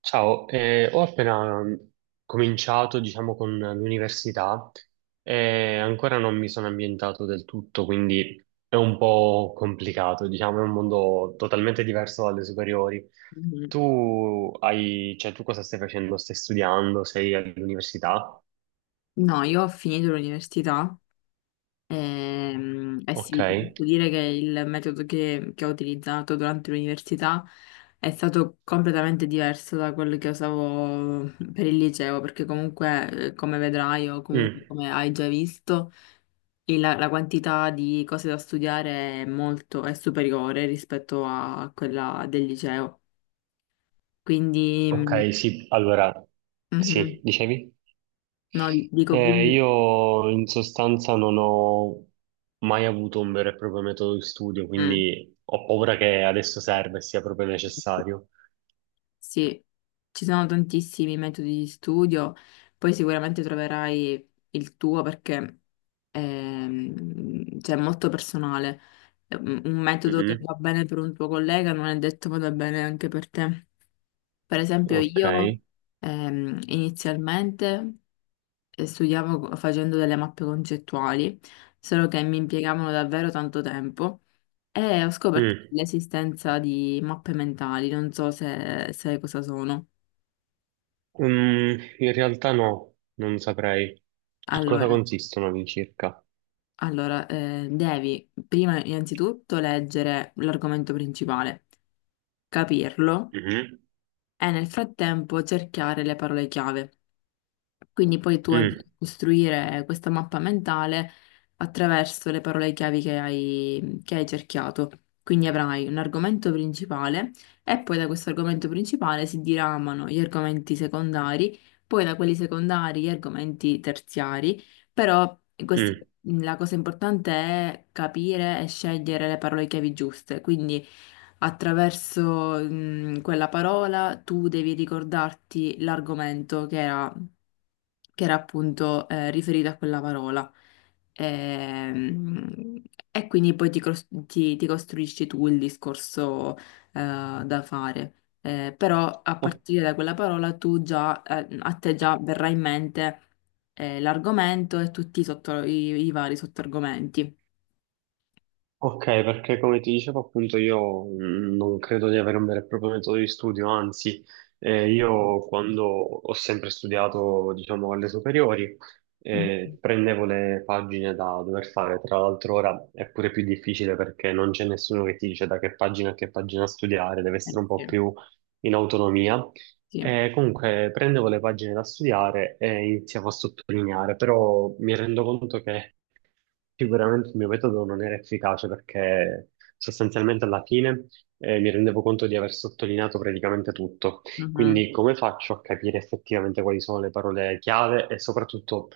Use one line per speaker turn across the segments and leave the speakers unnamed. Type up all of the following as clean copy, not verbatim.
Ciao, ho appena cominciato, diciamo, con l'università e ancora non mi sono ambientato del tutto, quindi è un po' complicato, diciamo, è un mondo totalmente diverso dalle superiori.
Mhm.
Tu hai, cioè, tu cosa stai facendo? Stai studiando? Sei all'università?
No, io ho finito l'università e, eh
Ok.
sì, ti posso dire che il metodo che ho utilizzato durante l'università è stato completamente diverso da quello che usavo per il liceo, perché comunque, come vedrai o comunque
Mm.
come hai già visto, la quantità di cose da studiare è molto, è superiore rispetto a quella del liceo. Quindi,
Ok, sì, allora,
mhm.
sì, dicevi?
No, dico quindi...
Io in sostanza non ho mai avuto un vero e proprio metodo di studio,
mm.
quindi ho paura che adesso serva e sia proprio necessario.
Sì, ci sono tantissimi metodi di studio, poi sicuramente troverai il tuo perché cioè, è molto personale. È un metodo che
Mhm.
va bene per un tuo collega non è detto vada bene anche per te. Per esempio,
Ok.
io inizialmente facendo delle mappe concettuali, solo che mi impiegavano davvero tanto tempo e ho scoperto
Mm.
l'esistenza di mappe mentali, non so se sai cosa sono.
Mm, in realtà no, non saprei. In cosa
Allora,
consistono all'incirca?
allora, devi prima innanzitutto leggere l'argomento principale, capirlo
Mhm.
e nel frattempo cercare le parole chiave. Quindi poi tu andrai
Mm,
a costruire questa mappa mentale attraverso le parole chiavi che hai cerchiato. Quindi avrai un argomento principale e poi da questo argomento principale si diramano gli argomenti secondari, poi da quelli secondari gli argomenti terziari, però questa-
mm.
la cosa importante è capire e scegliere le parole chiavi giuste. Quindi attraverso quella parola tu devi ricordarti l'argomento che era appunto riferito a quella parola. Ehm, E quindi poi ti costruisci tu il discorso da fare. Però a partire da quella parola tu già, a te già verrà in mente l'argomento e tutti i vari sottoargomenti.
Ok, perché come ti dicevo appunto io non credo di avere un vero e proprio metodo di studio, anzi io quando ho sempre studiato diciamo alle superiori
Mhm.
prendevo le pagine da dover fare, tra l'altro ora è pure più difficile perché non c'è nessuno che ti dice da che pagina a che pagina studiare, deve essere un po'
Sì,
più in autonomia.
sì.
Comunque prendevo le pagine da studiare e iniziavo a sottolineare, però mi rendo conto che sicuramente il mio metodo non era efficace perché sostanzialmente alla fine mi rendevo conto di aver sottolineato praticamente tutto.
Mhm.
Quindi come faccio a capire effettivamente quali sono le parole chiave e soprattutto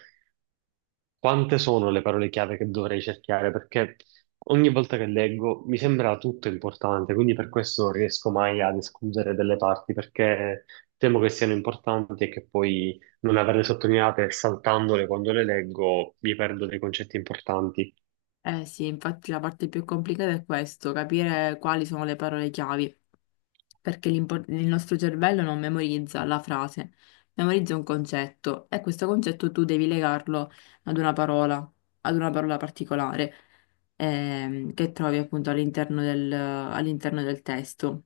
quante sono le parole chiave che dovrei cercare? Perché ogni volta che leggo mi sembra tutto importante, quindi per questo non riesco mai ad escludere delle parti perché temo che siano importanti e che poi non averle sottolineate e saltandole quando le leggo mi perdo dei concetti importanti.
Eh sì, infatti la parte più complicata è questo, capire quali sono le parole chiave. Perché il nostro cervello non memorizza la frase, memorizza un concetto e questo concetto tu devi legarlo ad una parola, ad una parola particolare che trovi appunto all'interno del testo.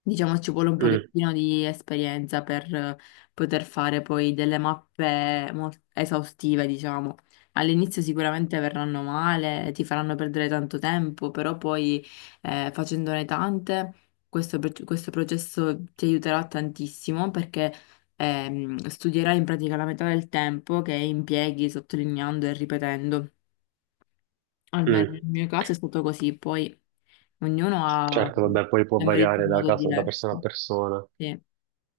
Diciamo ci vuole un
Mm.
pochettino di esperienza per poter fare poi delle esaustive, diciamo. All'inizio sicuramente verranno male, ti faranno perdere tanto tempo, però poi facendone tante, questo processo ti aiuterà tantissimo perché studierai in pratica la metà del tempo che impieghi sottolineando e ripetendo. Almeno nel
Mm.
mio caso è stato così, poi ognuno ha
Certo, vabbè, poi può
memorizzato
variare
in
da
modo
caso, da persona a
diverso.
persona.
Sì.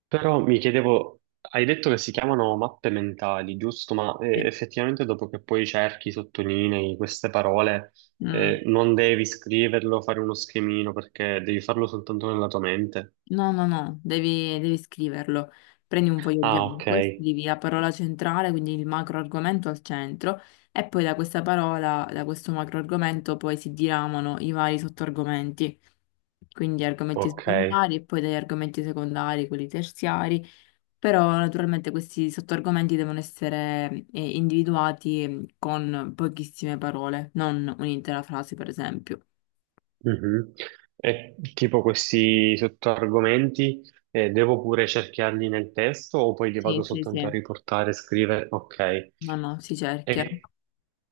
Però mi chiedevo, hai detto che si chiamano mappe mentali, giusto? Ma
Sì.
effettivamente dopo che poi cerchi, sottolinei queste parole,
Mm.
non devi scriverlo, fare uno schemino, perché devi farlo soltanto nella tua mente.
No, no, no, devi scriverlo. Prendi un foglio
Ah, ok,
bianco e scrivi la parola centrale, quindi il macro argomento al centro, e poi da questa parola, da questo macro argomento, poi si diramano i vari sottoargomenti. Quindi argomenti
ok.
secondari e poi dagli argomenti secondari, quelli terziari, però naturalmente questi sottoargomenti devono essere individuati con pochissime parole, non un'intera frase, per esempio.
Mhm. E tipo questi sottoargomenti, devo pure cerchiarli nel testo o poi li
Sì,
vado
sì,
soltanto
sì.
a riportare, scrivere? Ok.
No, no, si cerchia.
E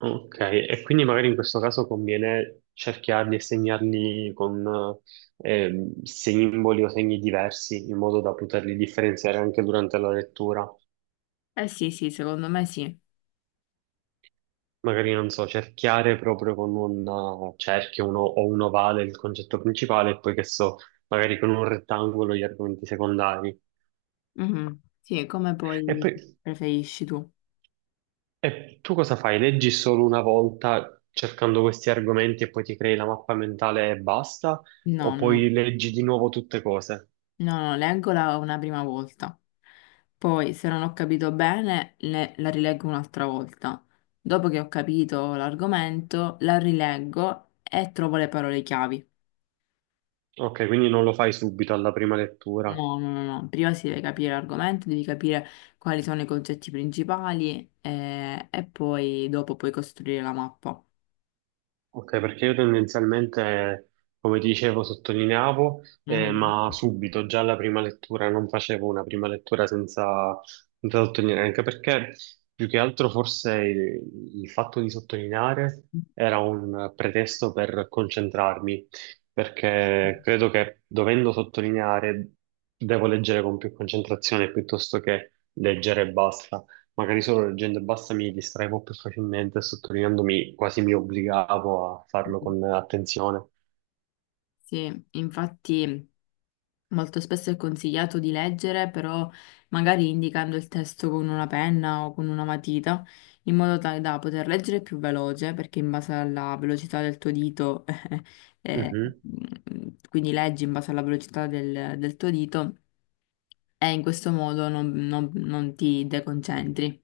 ok, e quindi magari in questo caso conviene cerchiarli e segnarli con simboli o segni diversi, in modo da poterli differenziare anche durante la lettura.
Eh sì, sì, secondo me sì.
Magari, non so, cerchiare proprio con un cerchio o un ovale il concetto principale, e poi che so, magari con un rettangolo gli argomenti secondari.
Mhm. Sì, come
E
poi
poi
preferisci tu?
e tu cosa fai? Leggi solo una volta cercando questi argomenti e poi ti crei la mappa mentale e basta? O
No, no,
poi leggi di nuovo tutte cose?
no, no, leggola una prima volta. Poi, se non ho capito bene, la rileggo un'altra volta. Dopo che ho capito l'argomento, la rileggo e trovo le parole chiavi.
Ok, quindi non lo fai subito alla prima lettura.
No, no, no, no. Prima si deve capire l'argomento, devi capire quali sono i concetti principali e poi dopo puoi costruire la mappa.
Ok, perché io tendenzialmente, come ti dicevo, sottolineavo,
Mm.
ma subito, già alla prima lettura, non facevo una prima lettura senza, senza sottolineare, anche perché più che altro forse il fatto di sottolineare era un pretesto per concentrarmi, perché credo che dovendo sottolineare devo leggere con più concentrazione piuttosto che leggere e basta. Magari solo leggendo e basta mi distraevo più facilmente, e sottolineandomi quasi mi obbligavo a farlo con attenzione.
Sì, infatti. Molto spesso è consigliato di leggere, però magari indicando il testo con una penna o con una matita, in modo tale da poter leggere più veloce, perché in base alla velocità del tuo dito, eh,
Mhm.
quindi leggi in base alla velocità del tuo dito, e in questo modo non ti deconcentri.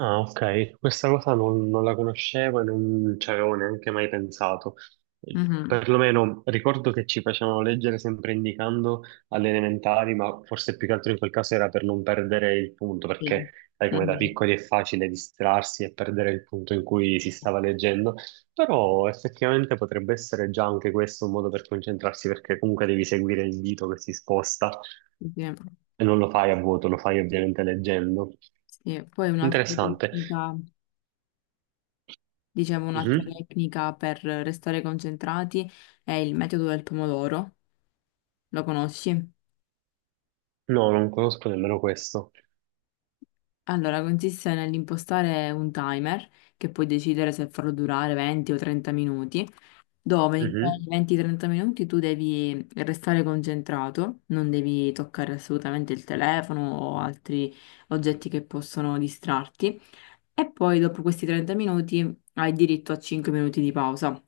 Ah, ok, questa cosa non la conoscevo e non ci avevo neanche mai pensato.
Mhm.
Perlomeno ricordo che ci facevano leggere sempre indicando alle elementari, ma forse più che altro in quel caso era per non perdere il punto,
Sì.
perché sai come da
Mhm,
piccoli è facile distrarsi e perdere il punto in cui si stava leggendo, però effettivamente potrebbe essere già anche questo un modo per concentrarsi, perché comunque devi seguire il dito che si sposta
sì, sì.
e non lo fai a vuoto, lo fai ovviamente leggendo.
Sì. Poi un'altra
Interessante.
tecnica, dicevo, un'altra
Mhm.
tecnica per restare concentrati è il metodo del pomodoro. Lo conosci?
No, non conosco nemmeno questo.
Allora, consiste nell'impostare un timer che puoi decidere se farlo durare 20 o 30 minuti, dove in quei
Mhm,
20-30 minuti tu devi restare concentrato, non devi toccare assolutamente il telefono o altri oggetti che possono distrarti. E poi dopo questi 30 minuti hai diritto a 5 minuti di pausa.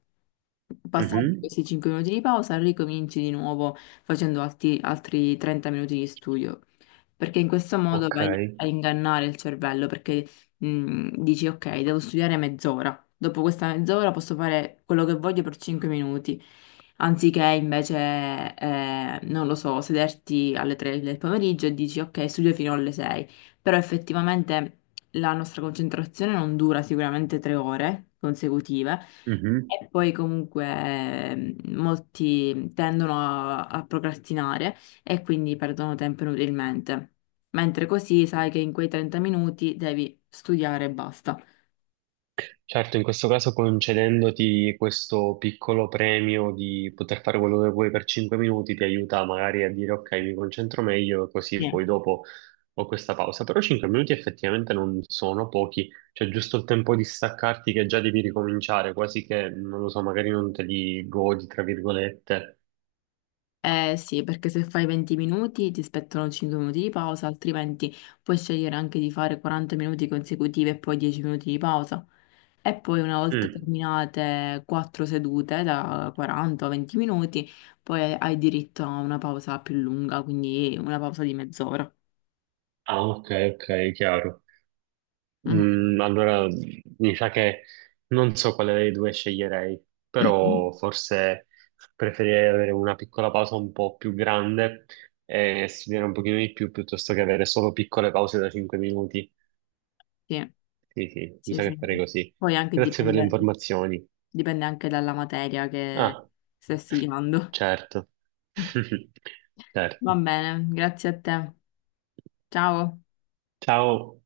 Passati
mhm,
questi 5 minuti di pausa, ricominci di nuovo facendo altri 30 minuti di studio, perché in questo modo
ok.
vai a ingannare il cervello, perché dici ok, devo studiare mezz'ora, dopo questa mezz'ora posso fare quello che voglio per 5 minuti, anziché invece, non lo so, sederti alle 3 del pomeriggio e dici ok, studio fino alle 6, però effettivamente la nostra concentrazione non dura sicuramente 3 ore consecutive.
Mhm.
E poi comunque molti tendono a procrastinare e quindi perdono tempo inutilmente. Mentre così sai che in quei 30 minuti devi studiare e basta.
Certo, in questo caso concedendoti questo piccolo premio di poter fare quello che vuoi per 5 minuti ti aiuta magari a dire ok, mi concentro meglio, così
Sì.
poi dopo ho questa pausa. Però 5 minuti effettivamente non sono pochi, cioè giusto il tempo di staccarti che già devi ricominciare, quasi che, non lo so, magari non te li godi, tra virgolette.
Eh sì, perché se fai 20 minuti ti spettano 5 minuti di pausa, altrimenti puoi scegliere anche di fare 40 minuti consecutivi e poi 10 minuti di pausa. E poi una volta
Mm.
terminate quattro sedute da 40 o 20 minuti, poi hai diritto a una pausa più lunga, quindi una pausa di mezz'ora.
Ah, ok, ok, chiaro.
Mhm.
Mm, allora, mi sa che non so quale dei due sceglierei, però forse preferirei avere una piccola pausa un po' più grande e studiare un pochino di più piuttosto che avere solo piccole pause da 5 minuti.
Sì,
Sì, sì, mi
sì,
sa che
sì.
farei così.
Poi anche
Grazie per le
dipende,
informazioni.
dipende anche dalla materia che
Ah,
stai studiando.
certo.
Va
Certo.
bene, grazie a te. Ciao.
Ciao.